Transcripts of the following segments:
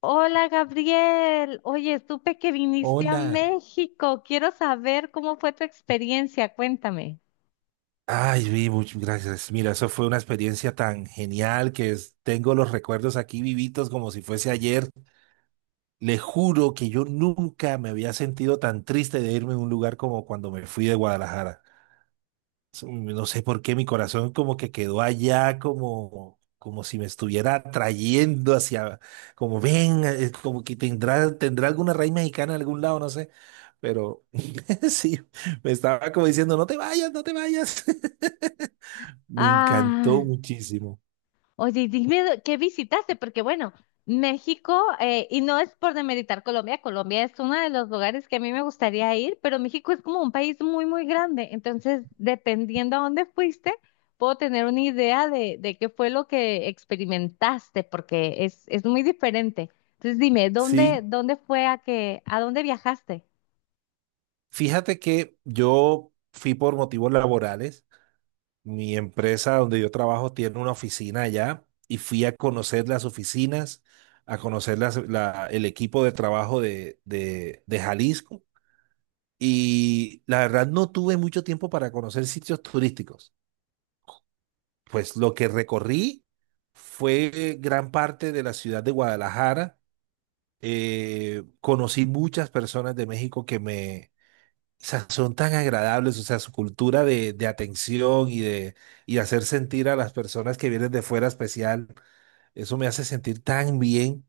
Hola Gabriel, oye, supe que viniste a Hola. México. Quiero saber cómo fue tu experiencia, cuéntame. Ay, vi, muchas gracias. Mira, eso fue una experiencia tan genial que tengo los recuerdos aquí vivitos como si fuese ayer. Le juro que yo nunca me había sentido tan triste de irme a un lugar como cuando me fui de Guadalajara. Eso, no sé por qué mi corazón como que quedó allá, como si me estuviera atrayendo hacia, como ven, como que tendrá alguna raíz mexicana en algún lado, no sé. Pero sí, me estaba como diciendo, no te vayas, no te vayas. Me encantó Ah, muchísimo. oye, y dime qué visitaste, porque bueno, México, y no es por demeritar Colombia, Colombia es uno de los lugares que a mí me gustaría ir, pero México es como un país muy, muy grande, entonces dependiendo a dónde fuiste, puedo tener una idea de qué fue lo que experimentaste, porque es muy diferente. Entonces dime, ¿dónde, Sí, dónde fue a que, a dónde viajaste? fíjate que yo fui por motivos laborales. Mi empresa donde yo trabajo tiene una oficina allá y fui a conocer las oficinas, a conocer el equipo de trabajo de Jalisco. Y la verdad no tuve mucho tiempo para conocer sitios turísticos. Pues lo que recorrí fue gran parte de la ciudad de Guadalajara. Conocí muchas personas de México que me o sea, son tan agradables, o sea, su cultura de atención y de hacer sentir a las personas que vienen de fuera especial, eso me hace sentir tan bien.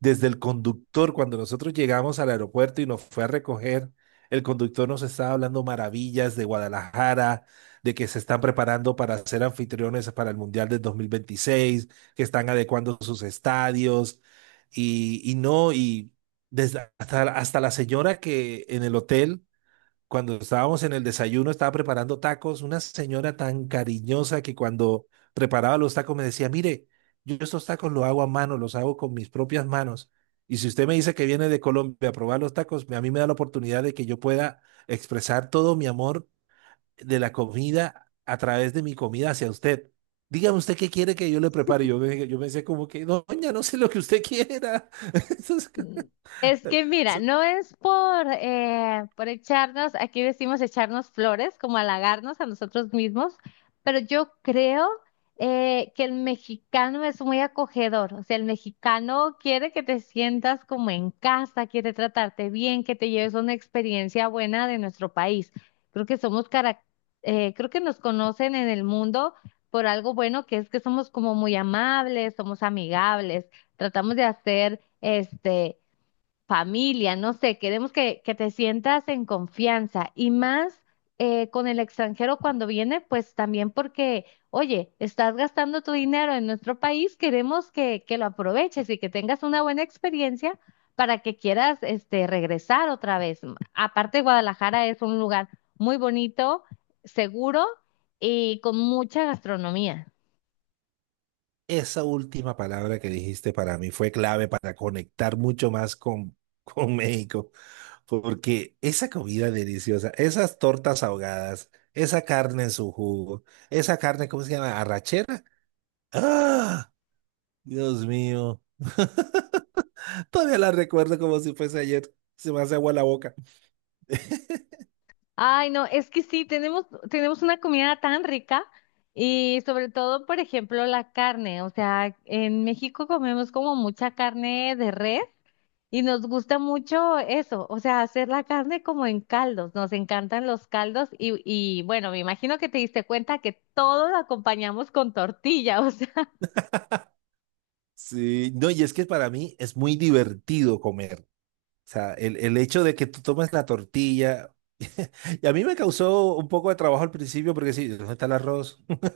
Desde el conductor, cuando nosotros llegamos al aeropuerto y nos fue a recoger, el conductor nos estaba hablando maravillas de Guadalajara, de que se están preparando para ser anfitriones para el Mundial del 2026, que están adecuando sus estadios y no, y desde hasta la señora que en el hotel cuando estábamos en el desayuno, estaba preparando tacos, una señora tan cariñosa que cuando preparaba los tacos me decía, mire, yo estos tacos los hago a mano, los hago con mis propias manos. Y si usted me dice que viene de Colombia a probar los tacos, a mí me da la oportunidad de que yo pueda expresar todo mi amor de la comida a través de mi comida hacia usted. Dígame usted qué quiere que yo le prepare. Yo, yo pensé como que, doña, no sé lo que usted quiera. Entonces, Mm. Es que mira, no es por echarnos, aquí decimos echarnos flores, como halagarnos a nosotros mismos, pero yo creo que el mexicano es muy acogedor, o sea, el mexicano quiere que te sientas como en casa, quiere tratarte bien, que te lleves una experiencia buena de nuestro país. Creo que somos, creo que nos conocen en el mundo por algo bueno que es que somos como muy amables, somos amigables, tratamos de hacer este familia, no sé, queremos que te sientas en confianza y más con el extranjero cuando viene, pues también porque, oye, estás gastando tu dinero en nuestro país, queremos que lo aproveches y que tengas una buena experiencia para que quieras este regresar otra vez. Aparte, Guadalajara es un lugar muy bonito, seguro y con mucha gastronomía. esa última palabra que dijiste para mí fue clave para conectar mucho más con, con México, porque esa comida deliciosa, esas tortas ahogadas, esa carne en su jugo, esa carne, ¿cómo se llama? ¿Arrachera? ¡Ah! Dios mío. Todavía la recuerdo como si fuese ayer. Se me hace agua la boca. Ay, no, es que sí, tenemos una comida tan rica y sobre todo, por ejemplo, la carne. O sea, en México comemos como mucha carne de res y nos gusta mucho eso, o sea, hacer la carne como en caldos. Nos encantan los caldos y bueno, me imagino que te diste cuenta que todo lo acompañamos con tortilla. O sea, Sí, no, y es que para mí es muy divertido comer. O sea, el hecho de que tú tomes la tortilla, y a mí me causó un poco de trabajo al principio porque sí, ¿dónde está el arroz?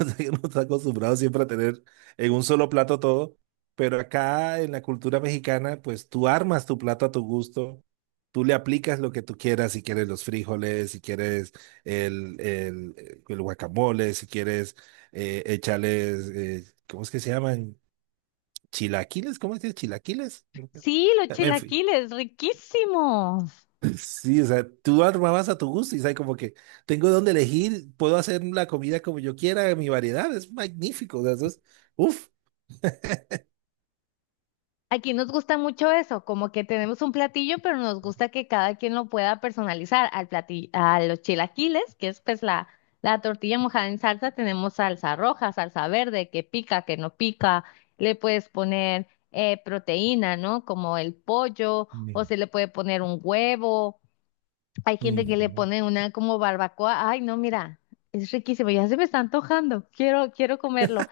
O sea, que uno está acostumbrado siempre a tener en un solo plato todo, pero acá en la cultura mexicana, pues tú armas tu plato a tu gusto, tú le aplicas lo que tú quieras, si quieres los frijoles, si quieres el guacamole, si quieres echarles, ¿cómo es que se llaman? Chilaquiles, ¿cómo es que es? Chilaquiles. sí, los En fin, chilaquiles, riquísimos. sí, o sea, tú armabas a tu gusto y sabes como que tengo donde elegir, puedo hacer la comida como yo quiera, mi variedad es magnífico, o sea, eso es, uf. Aquí nos gusta mucho eso, como que tenemos un platillo, pero nos gusta que cada quien lo pueda personalizar. Al platillo, a los chilaquiles, que es pues la tortilla mojada en salsa, tenemos salsa roja, salsa verde, que pica, que no pica. Le puedes poner proteína, ¿no? Como el pollo, o Mm, se le puede poner un huevo. Hay gente que le pone una como barbacoa. Ay, no, mira, es riquísimo, ya se me está antojando. Quiero, quiero comerlo.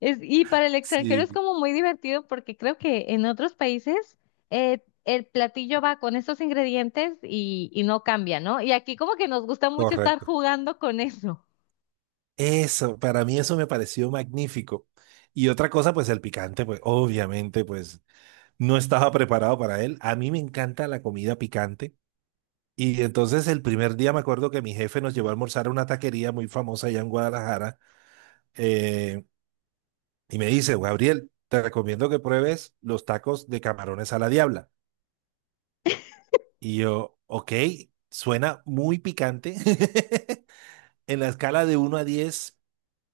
Es, y para el extranjero es sí, como muy divertido porque creo que en otros países el platillo va con estos ingredientes y no cambia, ¿no? Y aquí como que nos gusta mucho estar correcto. jugando con eso. Eso, para mí eso me pareció magnífico. Y otra cosa, pues el picante, pues obviamente, pues no estaba preparado para él. A mí me encanta la comida picante. Y entonces el primer día me acuerdo que mi jefe nos llevó a almorzar a una taquería muy famosa allá en Guadalajara. eh, Y me dice, Gabriel, te recomiendo que pruebes los tacos de camarones a la diabla. Y yo, ok, suena muy picante. En la escala de 1 a 10,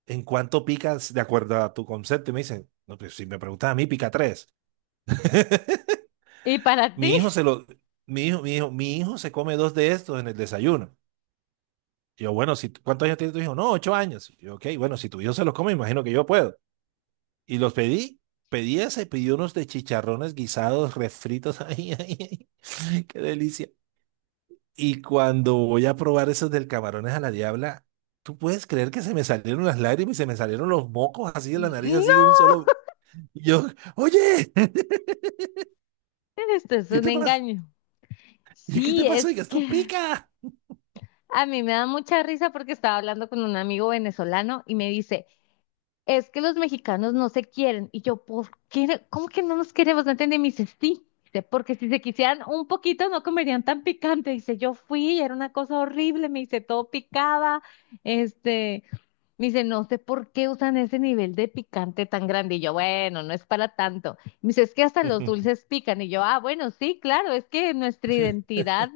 ¿en cuánto picas de acuerdo a tu concepto? Y me dicen, no, pues si me preguntas a mí, pica tres. ¿Y para ti? Mi hijo se lo, mi hijo se come dos de estos en el desayuno. Y yo, bueno, si, ¿cuántos años tiene tu hijo? No, 8 años. Y yo, ok, bueno, si tu hijo se los come, imagino que yo puedo. Y los pedí. Pedí ese, pedí unos de chicharrones guisados, refritos. Ay, ay, ay, qué delicia. Y cuando voy a probar esos del camarones a la diabla, ¿tú puedes creer que se me salieron las lágrimas y se me salieron los mocos así de la nariz, así de No, un solo? Y yo, oye, esto es ¿qué un te pasa? engaño. ¿Y qué Sí, te pasó? Y es que esto que pica. a mí me da mucha risa porque estaba hablando con un amigo venezolano y me dice, es que los mexicanos no se quieren. Y yo, ¿por qué? ¿Cómo que no nos queremos? No entendí. Y me dice, sí. Dice, porque si se quisieran un poquito no comerían tan picante. Dice, yo fui y era una cosa horrible. Me dice, todo picaba. Este, me dice, no sé por qué usan ese nivel de picante tan grande. Y yo, bueno, no es para tanto. Me dice, es que hasta los dulces pican. Y yo, ah, bueno, sí, claro, es que nuestra identidad,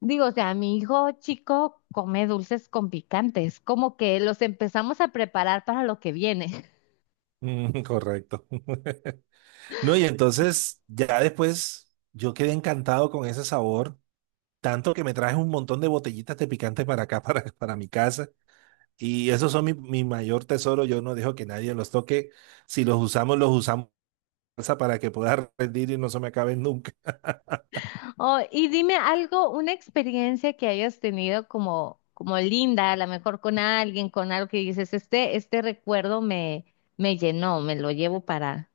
digo, o sea, mi hijo chico come dulces con picantes, como que los empezamos a preparar para lo que viene. Mm, correcto. No, y entonces ya después yo quedé encantado con ese sabor, tanto que me traje un montón de botellitas de picante para acá, para mi casa. Y esos son mi mayor tesoro. Yo no dejo que nadie los toque. Si los usamos, los usamos para que pueda rendir y no se me acaben nunca. Oh, y dime algo, una experiencia que hayas tenido como, como linda, a lo mejor con alguien, con algo que dices, este recuerdo me, me llenó, me lo llevo para.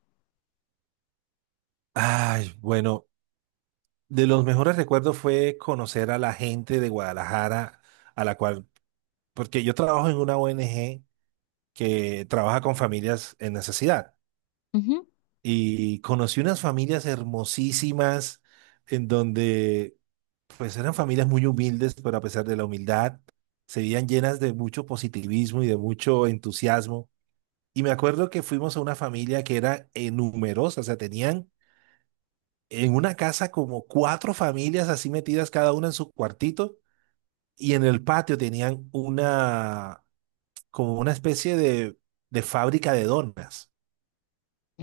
Ay, bueno, de los mejores recuerdos fue conocer a la gente de Guadalajara, a la cual, porque yo trabajo en una ONG que trabaja con familias en necesidad. Ujú. Y conocí unas familias hermosísimas en donde pues eran familias muy humildes, pero a pesar de la humildad, se veían llenas de mucho positivismo y de mucho entusiasmo. Y me acuerdo que fuimos a una familia que era numerosa, o sea, tenían en una casa como cuatro familias así metidas cada una en su cuartito y en el patio tenían como una especie de fábrica de donas.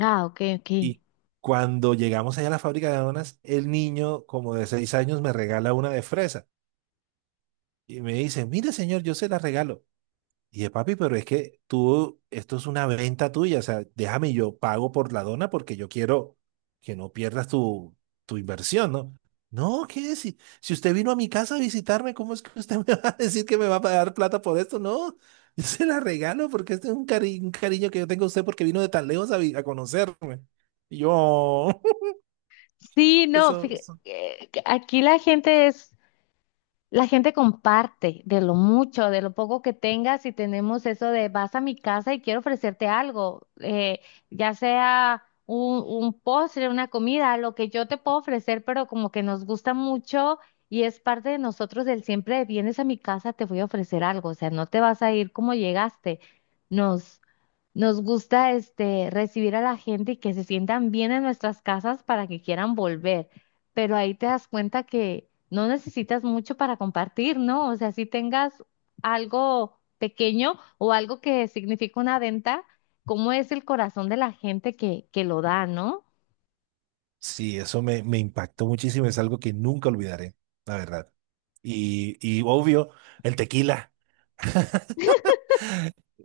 Ah, ok, ok. Y cuando llegamos allá a la fábrica de donas, el niño como de 6 años me regala una de fresa y me dice, mire señor, yo se la regalo. Y yo, papi, pero es que tú, esto es una venta tuya, o sea, déjame yo pago por la dona porque yo quiero que no pierdas tu inversión, ¿no? No, ¿qué? Si, si usted vino a mi casa a visitarme, ¿cómo es que usted me va a decir que me va a pagar plata por esto? No, yo se la regalo porque este es un cariño que yo tengo a usted porque vino de tan lejos a conocerme. Y yo, Sí, no, eso, fíjate, eso- aquí la gente es, la gente comparte de lo mucho, de lo poco que tengas y tenemos eso de vas a mi casa y quiero ofrecerte algo, ya sea un postre, una comida, lo que yo te puedo ofrecer, pero como que nos gusta mucho y es parte de nosotros el siempre vienes a mi casa, te voy a ofrecer algo, o sea, no te vas a ir como llegaste. Nos, nos gusta este recibir a la gente y que se sientan bien en nuestras casas para que quieran volver, pero ahí te das cuenta que no necesitas mucho para compartir, ¿no? O sea, si tengas algo pequeño o algo que significa una venta, ¿cómo es el corazón de la gente que lo da, ¿no? Sí, eso me impactó muchísimo, es algo que nunca olvidaré, la verdad. Y obvio, el tequila.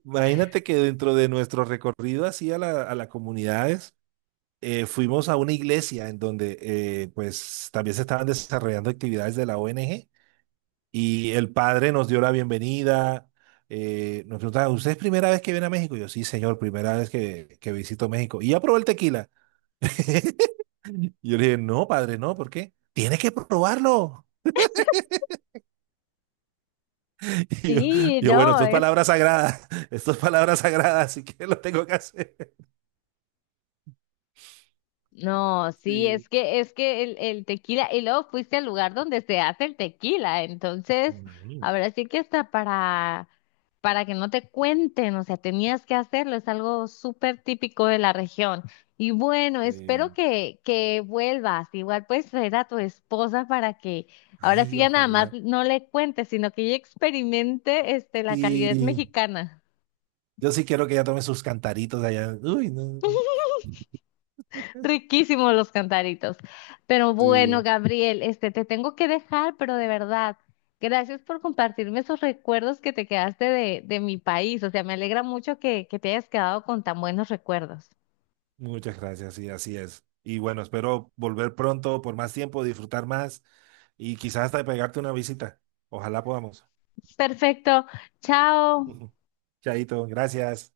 Imagínate que dentro de nuestro recorrido así a la, a las comunidades, fuimos a una iglesia en donde pues también se estaban desarrollando actividades de la ONG y el padre nos dio la bienvenida, nos preguntaba, ¿usted es primera vez que viene a México? Y yo, sí, señor, primera vez que visito México. Y ya probó el tequila. Y yo le dije, no, padre, no, ¿por qué? Tiene que probarlo. Y yo, Sí, yo, no. bueno, esto es palabra sagrada, esto es palabra sagrada, así que lo tengo que hacer. No, sí, Sí, es que el tequila, y luego fuiste al lugar donde se hace el tequila, entonces, me imagino. ahora sí que hasta para que no te cuenten, o sea, tenías que hacerlo, es algo súper típico de la región. Y bueno, espero Sí. Que vuelvas, igual puedes traer a tu esposa para que ahora sí Ay, ya nada más ojalá. no le cuentes, sino que ella experimente este, la calidez Sí, mexicana. yo sí quiero que ella tome sus cantaritos allá. Uy, no. Riquísimos los cantaritos. Pero bueno, Sí, Gabriel, este, te tengo que dejar, pero de verdad, gracias por compartirme esos recuerdos que te quedaste de mi país. O sea, me alegra mucho que te hayas quedado con tan buenos recuerdos. muchas gracias, sí, así es. Y bueno, espero volver pronto por más tiempo, disfrutar más y quizás hasta pegarte una visita. Ojalá podamos. Perfecto. Chao. Chaito, gracias.